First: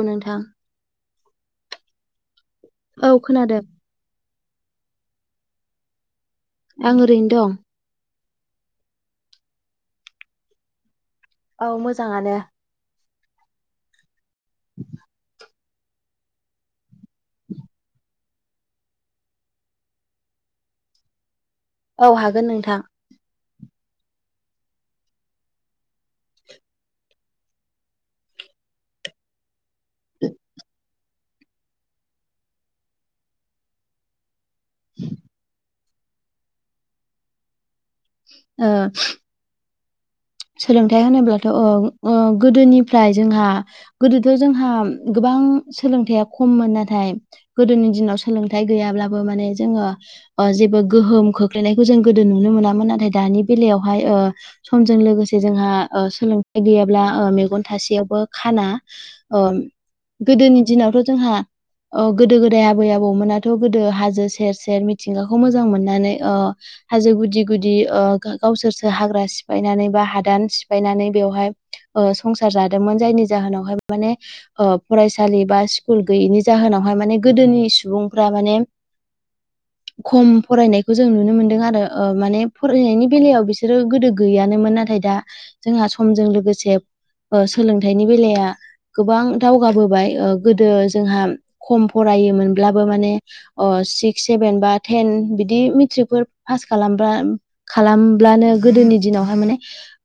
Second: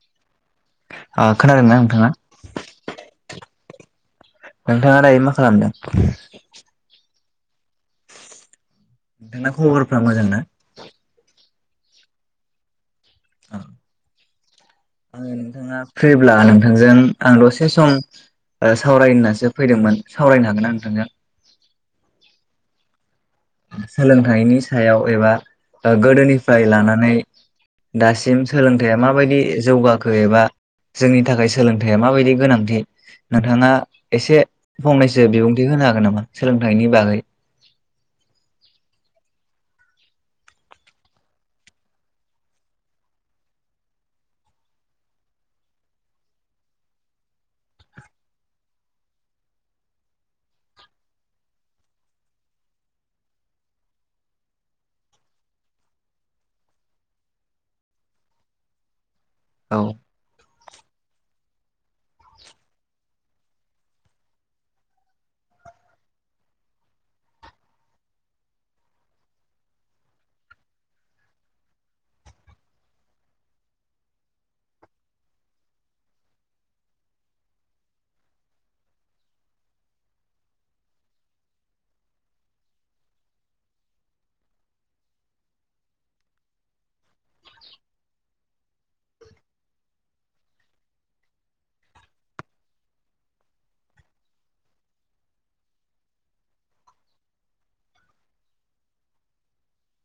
औ नोंथां खोनादों ना नोंथाङा औ खोनादों नोंथाङालाय मा खालामदों आं ओरैनो दं नोंथोंना खबरफ्रा मोजां ना औ मोजाङानो आ आङो नोंथाङा फ्रिब्ला नोंथांजों आं दसे सम ओ सावरायनो होननासो फैदोंमोन सावरायनो हागोन ना नोंथांजों औ हागोन नोंथां सोलोंथाइनि सायाव एबा ओ गोदोनिफ्राय लानानै दासिम सोलोंथाइया माबायदि जौगाखो एबा जोंनि नि थाखाय सोलोंथाइया माबायदि गोनांथि नोंथाङा एसे फंनैसो बिबुंथि होनो हागोन नामा सोलोंथाइनि बागै ओ सोलोंथाइ होनोब्लाथ' ओ गोदोनिफ्राय जोंहा गोदोथ' जोंहा गोबां गोबां सोलोंथाइया खममोन नाथाय गोदोनि दिनाव सोलोंथाइ गैयाब्लाबो माने जोङो जेबो गोहोम खोख्लैनायखौ जों गोदो नुनो मोनामोन नाथाय दानि बेलायावहाय ओ समजों लोगोसे जोंहा ओ सोलोंथाइ गैयाब्ला मेगन थासेयावबो खाना ओ औ गोदोनि दिनावथ' जोंहा ओ गोदो गोदाय आबै आबौमोनाथ' गोदो हाजो सेर सेर मिथिंगाखौ मोजां मोननानै हाजो गुदि गुदि ओ गावसोरसो हाग्रा सिफायनानै बा हा दान सिफायनानै बेवहाय ओ संसार जादोंमोन जायनि जाहोनावहाय माने फरायसालि बा स्कुल गैयिनि जाहोनाव हाय माने गोदोनि सुबुंफ्रा माने [inaudible] खम फरायनायखौ जों नुनो मोनदों आरो ओ माने फरायनायनि बेलायाव बिसोरो गोदो गैयानोमोन। नाथाय दा जोंहा समजों लोगोसे ओ सोलोंथाइनि बेलाया गोबां दावगाबोबाय गोदो जोंहा खम फराय योमोनब्लाबो माने सिक्स सेफेन बा तेन बिदि मेट्रिकफोर फास खालामब्ला खालामब्लानो गोदोनि दिनावहाय माने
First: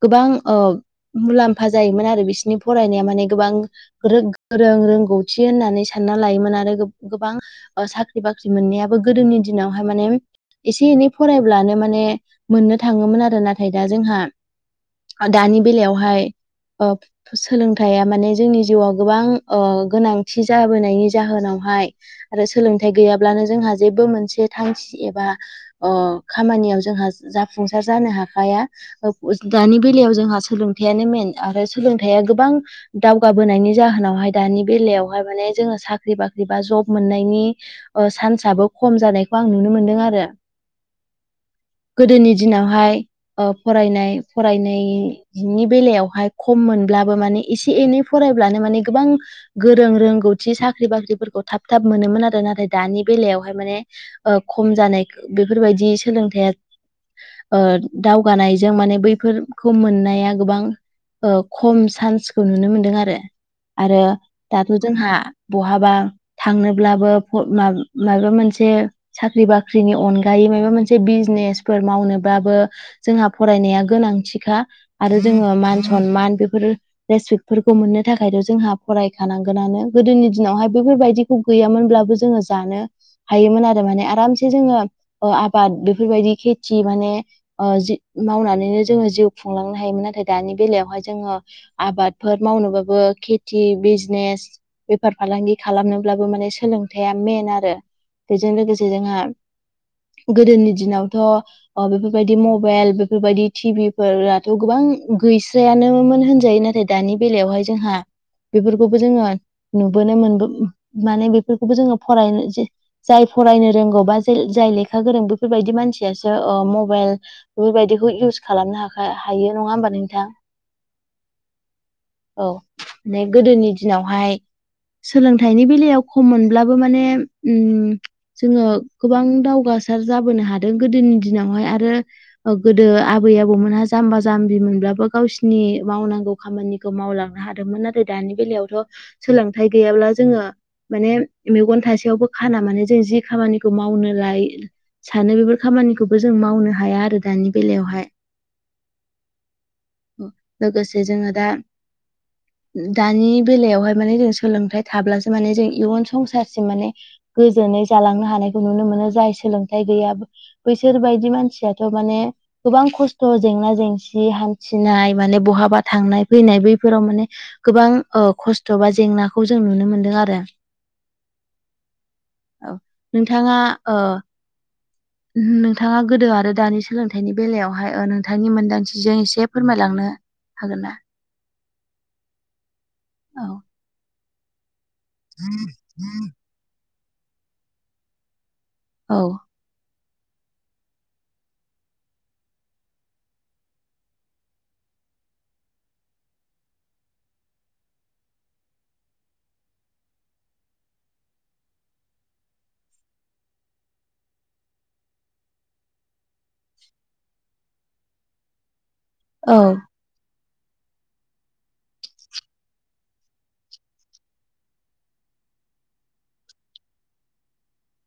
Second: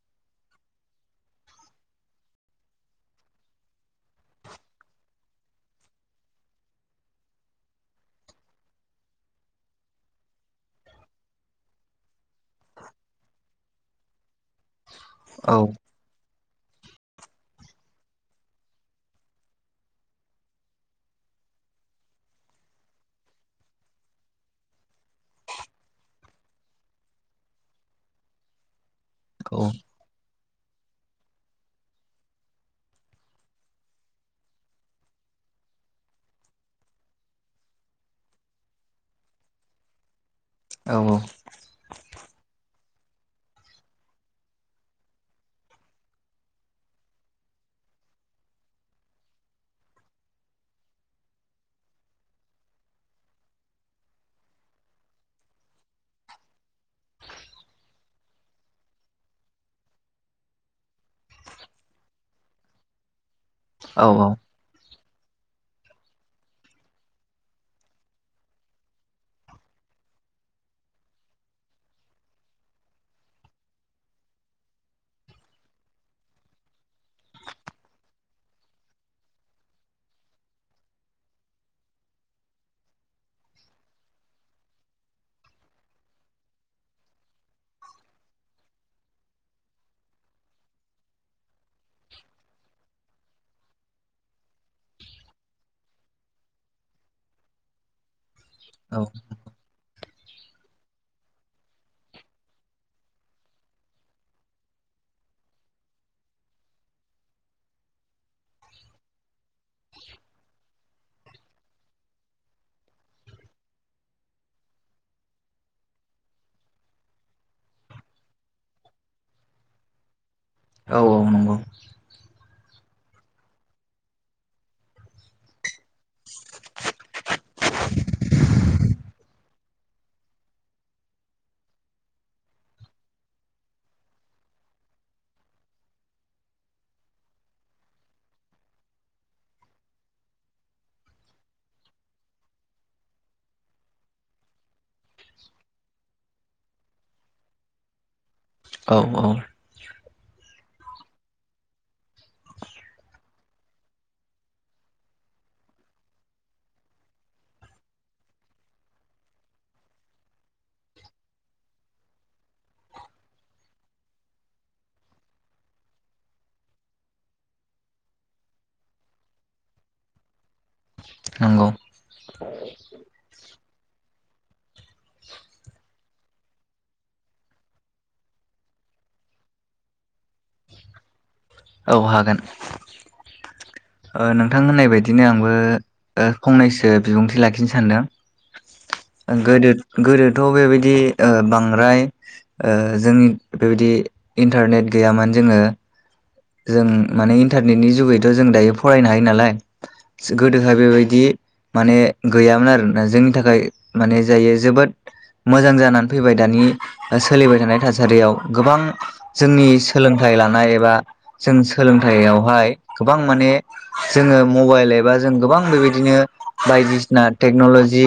गोबां ओ मुलाम्फा जायोमोन आरो बिसोरनि फरायनाया माने गोबां गोरों रोंगौथि होननानै सानो। सानना लायोमोन गोबां साख्रि बाख्रि मोननाय गोदोनि दिनावहाय माने एसे एनै फरायब्लानो माने मोननो थाङोमोन आरो। नाथाय दा जोंहा औ दानि बेलायावहाय सोलोंथाइया माने जोंनि जिउआव गोबां गोनांथि जाबोनायनि जाहोनाव आरो सोलोंथाइ गैयाबानो जोंहा जेबो मोनसे थांखि एबा खामानि याव जोंहा जाफुंसार जानो हाखाया ओ औ दानि बेलायाव जोंहा सोलोंथायानो मेन आरो सोलोंथाया गोबां दावगाबोनायनि जाहोनावहाय दानि बेलायावहाय माने जोङो साख्रि बाख्रि बा जब मोननायनि सान्साबो खम जानायखौ आं नुनो मोनदों आरो। औ गोदोनि दिनावहाय ओ फरायनाय फरायनायनि बेलायावहाय खम मोनब्लाबो माने एसे एनै फरायब्लानो माने गोबां गोरों रोंगौथि साख्रि बाख्रिफोरखौ थाब थाब मोनोमोन आरो नाथाय दानि बेलायावहाय माने खम जानाय बेफोरबायदि सोलोंथाया दावगानायजों माने बै बेफोरखौ मोननाया गोबां ओ खम सान्सखौ नुनो मोनदों आरो। आरो औ दाथ' जोंहा बहाबा थांनोब्लाबो माबा मोनसे साख्रि बाख्रिनि अनगायै यै माबा मोनसे बिजनेसफोर मावनोबाबो जोंहा फरायनाया गोनांथिखा आरो जोङो मान सनमान बेफोर रेसपेक्टफोरखौ मोननो थाखायथ' जोंहा फरायखानांगोनानो गोदोनि दिनावहाय बेफोरबायदिखौ गैयामोनब्लाबो जोङो जानो हायोमोन आरो माने आरामसे जोङो आबाद बेफोरबायदि खेथि माने जि मावनानैनो जोङो जिउ खुंलांनो हायोन नाथाय दानि बेलायावहाय जोङो आबादफोर मावनोबाबो खेथि बिजनेस बेफार फालांगि खालामनोब्लाबो माने सोलोंथाइा मेइन आरो बेजों लोगोसे जोंहा गोदोनि दिनावथ' बेफोरबायदि मबाइल बेफोरबायदि टिभि फोराथ' गोबां गैस्रायानोमोन होनजायो। नाथाय दानि बेलायावहाय जोंहा बेफोरखौबो जोङो नुबोनो मोनबो माने बेफोरखौबो जोङो फरायनो जाय फरायनो रोंगौ बा जाय लेखा गोरों बेफोरबायदि मानसियासो ओ मबाइल बेफोरबायदिखौ इउस खालामनो हाखा हायो नङा होमबा नोंथां? औ औ नंगौ औ गोदोनि दिनावहाय सोलोंथाइनि बेलायाव खम मोनब्लाबो माने ओम जोङो गोबां दाव गासार जाबोनो हादों गोदोनि दिनावहाय आरो गोदो आबै आबौमोनहा जाम्बा जाम्बि मोनब्लाबो गावसिनि मावनांगौ खामानिखौ मावलांनो हादोंमोन नाथाय दानि बेलायावथ' सोलोंथाइ गैयाब्ला जोङो माने मेगन थासेयावबो खाना माने जों जे खामानिखौ मावनो लायो सानो बेफोर खामानिखौबो जों मावनो हाया आरो दानि बेलायावहाय औ औ जे जोङो दा [inaudible] दानि बेलायावहाय माने जों सोलोंथाइ थाब्लासो माने जों इयुन संसारसिम माने गोजोन जालांनो हानायखौ नुनो मोनो जाय सोलोंथाइ गैया बैसोर बायदि मानसियाथ' माने गोबां खस्थ' जेंना जेंसि हान्थिनाय माने बहाबा थांनाय फैनाय बैफोराव माने गोबां खस्थ' बा जेंनाखौ जों नुनो मोनदों आरो नंगौ औ नोंथाङा ओ नोंथाङा गोदो आरो दानि सोलोंथाइनि बेलायावहाय नोंथांनि मोन्दांथिजों एसे फोरमायलांनो हागोन ना औ हागोन औ नोंथां होननाय बायदिनो आंबो फंनैसो बिबुंथि लाखिनो सानदों औ ओं गोदो गोदोथ' बेबायदि ओ बांद्राय जोंनि बेबायदि इन्टारनेट गैयामोन जोङो जों माने इन्टारनेटनि जुगैथ' जों दायो फरायनो हायो नालाय गोदोहाय बेबायदि माने गैयामोन आरोना जोंनि थाखाय माने जायो जोबोद मोजां जानानै फैबाय दानि सोलिबाय थानाय थासारियाव गोबां औ जोंनि सोलोंथाइ लानाय एबा जों सोलोंथाइयावहाय गोबां माने जोङो मबाइल एबा जों गोबां बेबायदिनो बायदिसिना टेक्नल'जि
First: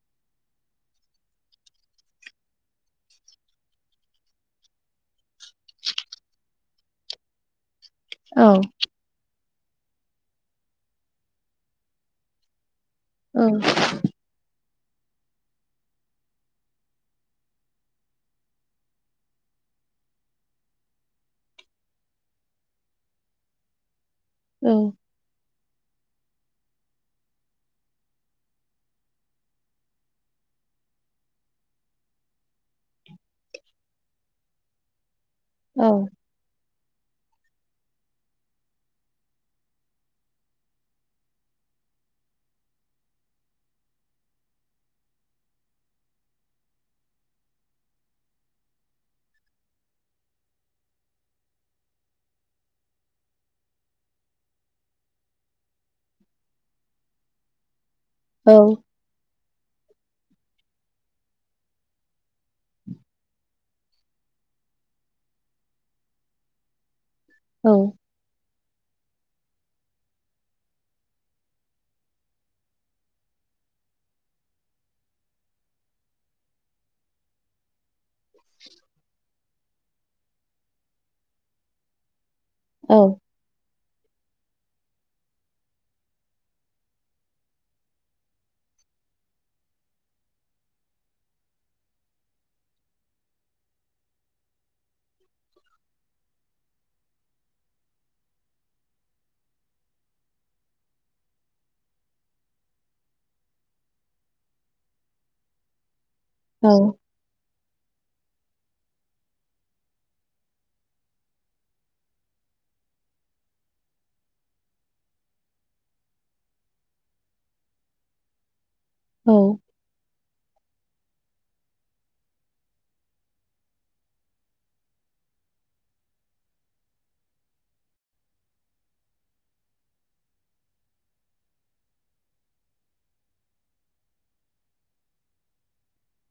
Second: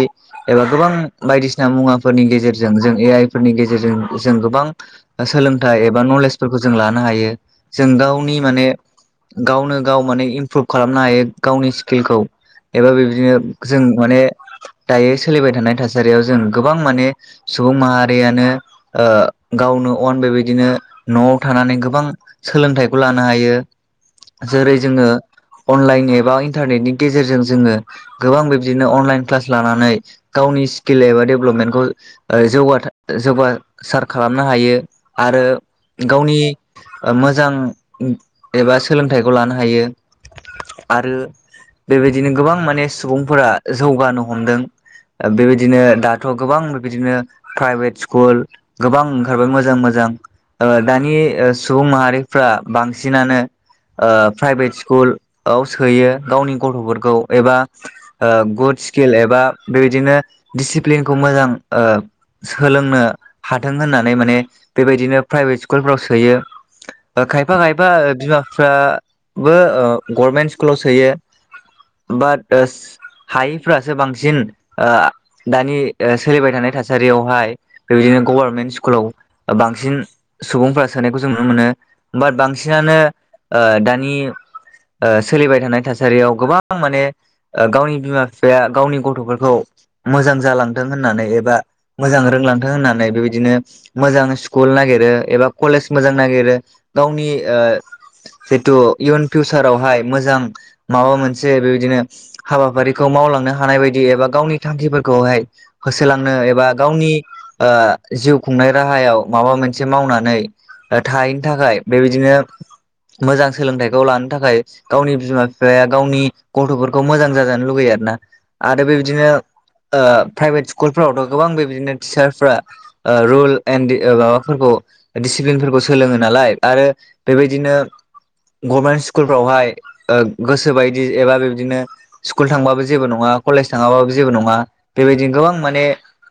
एबा गोबां बायदिसिना मुवाफोरनि गेजेरजों जों ए आइ फोरनि गेजेरजों जों गोबां सोलोंथाइ एबा नलेजफोरखौ जों लानो हायो जों गावनि माने औ गावनो गाव माने इमप्रुभ खालामनो हायो गावनि स्किलखौ एबा बे बादिनो दिनो जों माने दायो सोलिबाय थानाय थासारियाव जों गोबां माने सुबुं माहारियानो ओ गाव नो अन बेबायदिनो न'वाव थानानै गोबां सोलोंथाइखौ लानो हायो औ जेरै जोङो अनलाइन एबा इन्टारनेटनि गेजेरजों जोङो गोबां बिब्दिनो अनलाइन क्लास लानानै गाव गावनि स्किल एबा डेभेलपमेन्टखौ जौगासार खालामनो हायो आरो औ गावनि मोजां एबा सोलोंथाइखौ लानो हायो आरो बेबायदिनो गोबां माने सुबुंफोरा जौगानो हमदों बेबायदिनो दाथ' गोबां बेबायदिनो प्राइभेट स्कुल गोबां ओंखारबाय मोजां मोजां दानि ओ सुबुं माहारिफ्रा बांसिनानो ओ प्राइभेट स्कुलव सोयो गावनि गथ'फोरखौ एबा ओ औ गुड स्किल एबा बेबायदिनो दिसिप्लिनखौ मोजां सोलोंनो हाथों होननानै माने बेबायदिनो प्राइभेट स्कुलफ्राव सोयो खायफा औ खायफा बिमाफ्राबो गभर्नमेन्ट स्कुलाव सोयो बाट हायिफ्रासो बांसिन दानि सोलिबाय थानाय थासारियावहाय बेबायदिनो गभारनमेन्ट स्कुलाव बांसिन सुबुंफोरा सोनायखौ जों नुनो मोनो बाट बांसिन औ बांसिनानो दानि सोलिबाय थानाय थासारियाव गोबां माने गावनि बिमा बिफाया गावनि गथ'फोरखौ मोजां जालांथों होननानै एबा मोजां रोंलांथों होननानै बेबायदिनो मोजां स्कुल नागिर गिरो एबा कलेज मोजां नागिरो गावनि ओ जितु इयुन फिउचारावहाय मोजां माबा मोनसे बेबायदिनो हाबाफारिखौ माव लांनो हानाय एबा गावनि थांखिफोरखौ हाय सोलोंनो औ एबा गावनि ओ जिउ खुंनाय राहायाव माबा मोनसे मावनानै थाहैनो थाखाय बेबायदिनो मोजां सोलोंथाइखौ लानो थाखाय गावनि बिमा बिफाया गावनि गथ'फोरखौ मोजां जाजानो लुुबैया आर ना आरो बे बिदिनो प्राइभेट स्कुलफोरावथ' गोबां बेबायदिनो टिचार फोरा रुल एणड माबाफोरखौ दिसिप्लिनफोरखौ सोलोङो नालाय आरो बेबायदिनो गभर्नमेन्ट स्कुलफ्रावहाय ओ गोसो बायदि एबा बिबदिनो स्कुल थांबाबो जेबो नङा कलेज थाङाबाबो जेबो नङा बेबायदिनो गोबां माने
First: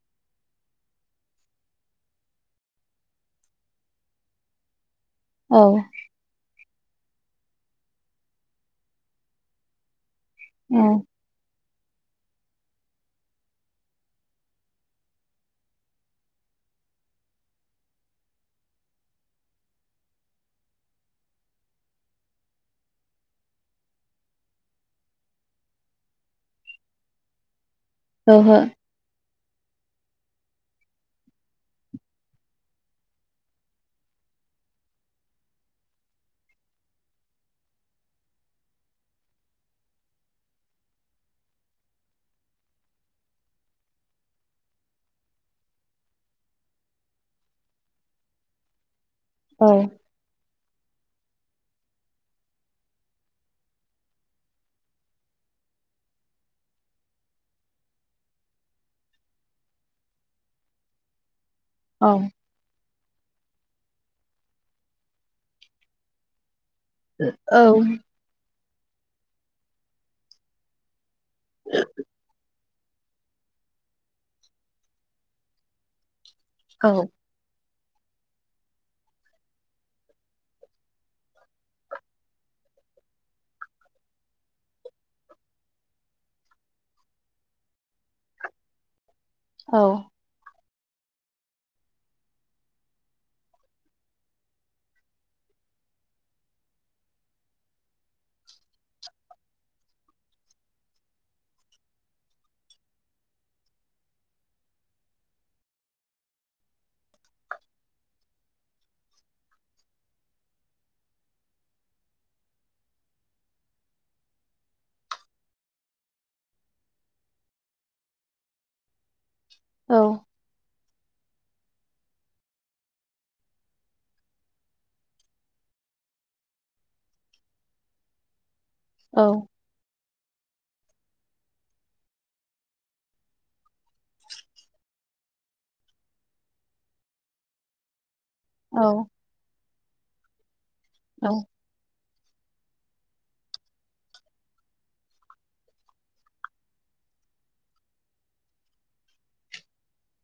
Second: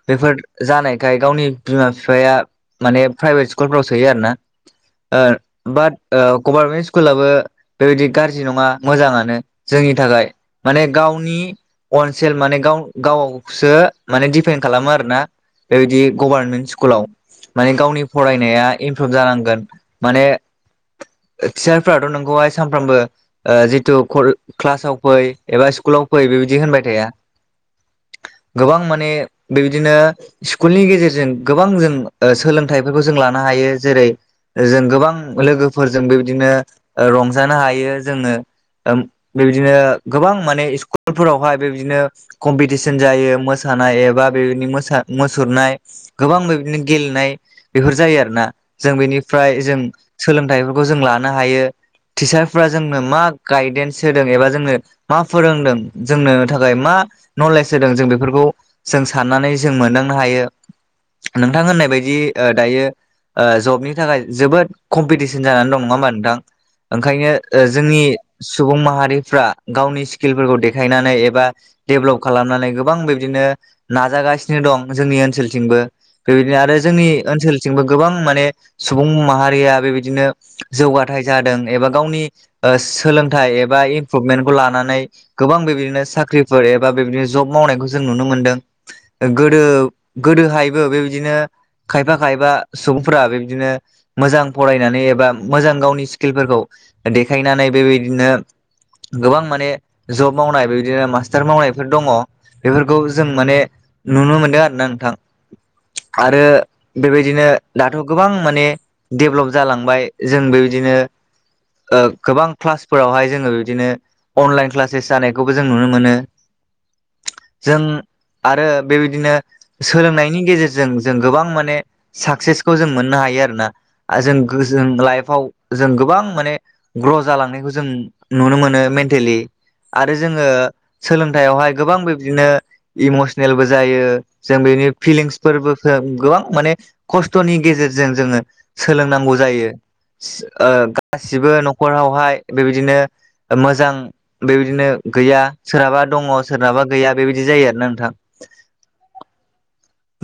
बेफोर जानायखाय गावनि बिमा बिफाया माने प्राइभेट सि स्कुलफ्राव सोयो आरोना औ बात गभरमेन स्कुलाबो बेबायदि गाज्रि नङा मोजाङानो जोंनि थाखाय माने गावनि अन सेलफ माने गाव गावावसो माने डिपेन्ड खालामो आरो ना बेबायदि गभार्नमेन्ट स्कुलाव माने गावनि फरायनाया इमप्रुभ जानांगोन माने टिचारफ्राथ' नोंखौहाय सानफ्रामबो जिथु क्लासाव फै एबा स्कुलाव फै बेबायदि होनबाय थाया ओहो गोबां माने बेबायदिनो स्कुलनि गेजेरजों गोबां जों सोलोंथाइफोरखौ जों लानो हायो जेरै जों गोबां लोगोफोरजों बेबायदिनो रंजानो हायो जोङो बेबायदिनो गोबां माने स्कुलफोरावहाय बेबायदिनो कम्पिटिसन जायो मोसा मोसानाय एबा बे बादिनो म मुसुरनाय गोबां बे बायदिनो गेलेनाय बेफोर जायो आरोना जों बेनिफ्राय औ जों सोलोंथाइफोरखौ जों लानो हायो टिचार फोरा जोंनो मा गायदेन्स होदों एबा जोंनो मा फोरोंदों जोंनो थाखाय मा नलेज होदों जों बेफोरखौ जों साननानै जों मोनदांनो हायो नोंथां होननाय औ बायदि ओ जबनि थाखाय जोबोद कम्पिटिसन जानानै दं नङा होमबा नोंथां ओंखायनो जोंनि सुबुं माहारिफ्रा गावनि स्किलफोरखौ देखायनानै एबा एबा देभेलप खालामनानै गोबां बिबदिनो नाजागासिनो दं जोंनि ओनसोलथिंबो बेबायदिनो आरो औ जोंनि ओनसोलथिंबो गोबां माने सुबुं माहारिया बेबायदिनो जौगाथाय जादों एबा गावनि सोलोंथाइ एबा इमप्रुभमेन्टखौ लानानै गोबां बेबायदिनो साख्रिफोर एबा बेबायदिनो जब मावनायखौ जों नुनो मोनदों गोदो औ गोदोहायबो बेबायदिनो खायफा खायफा सुबुंफोरा बेबदिनो मोजां फरायनानै एबा मोजां गावनि स्किलफोरखौ देखायनानै बेबायदिनो गोबां माने जब मावनाय बिदिनो मास्टार मावनायफोर दङ बेफोरखौ जों माने नुनो मोनदों आरोना नोंथां आरो बेबायदिनो दाथ' गोबां माने डेभेलप जालांबाय जों बेबायदिनो गोबां क्लासफोरावहाय जोङो बिदिनो अनलाइन क्लासेस जानायखौबो जों नुनो मोनो जों आरो बेबायदिनो सोलोंनायनि गेजेरजों जों गोबां मान माने साक्सेसखौ जों मोननो हायो आरोना जों जों लाइफआवव जों गोबां माने ग्र' जालांनायखौ जों नुनो मोनो मेन्टेलि औ आरो जोङो सोलोंथाइयावहाय गोबां बिब्दिनो इमसनेलबो जायो जों बेनि फिलिंसफोरबो गोबां माने खस्थ'नि गेजेरजों जोङो सोलोंनांगौ जायो ओ औ गासिबो न'खरावहाय बेबायदिनो मोजां बेबायदिनो गैया सोरहाबा दङ सोरनाबा गैया बेबायदि जायो आरोना नोंथां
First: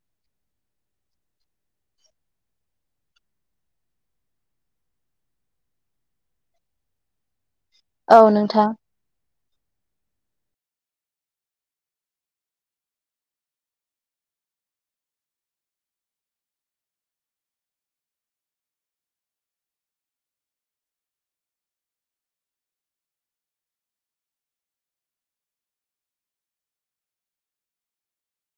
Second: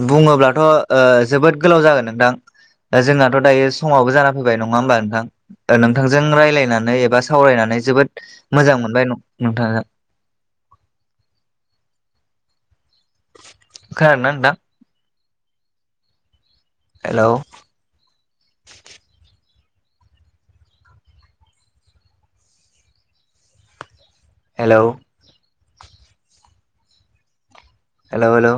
बुङोब्लाथ' ओ जोबोद गोलाव जागोन नोंथां जोंनाथ' दायो समावबो जाना फैबाय नङा होमबा नोंथां नोंथांजों रायज्लायनानै एबा सावरायनानै औ जोबोद नोंथां मोजां मोनबाय न नोंथांजों खोनादों ना नोंथां? Hello hello hello hello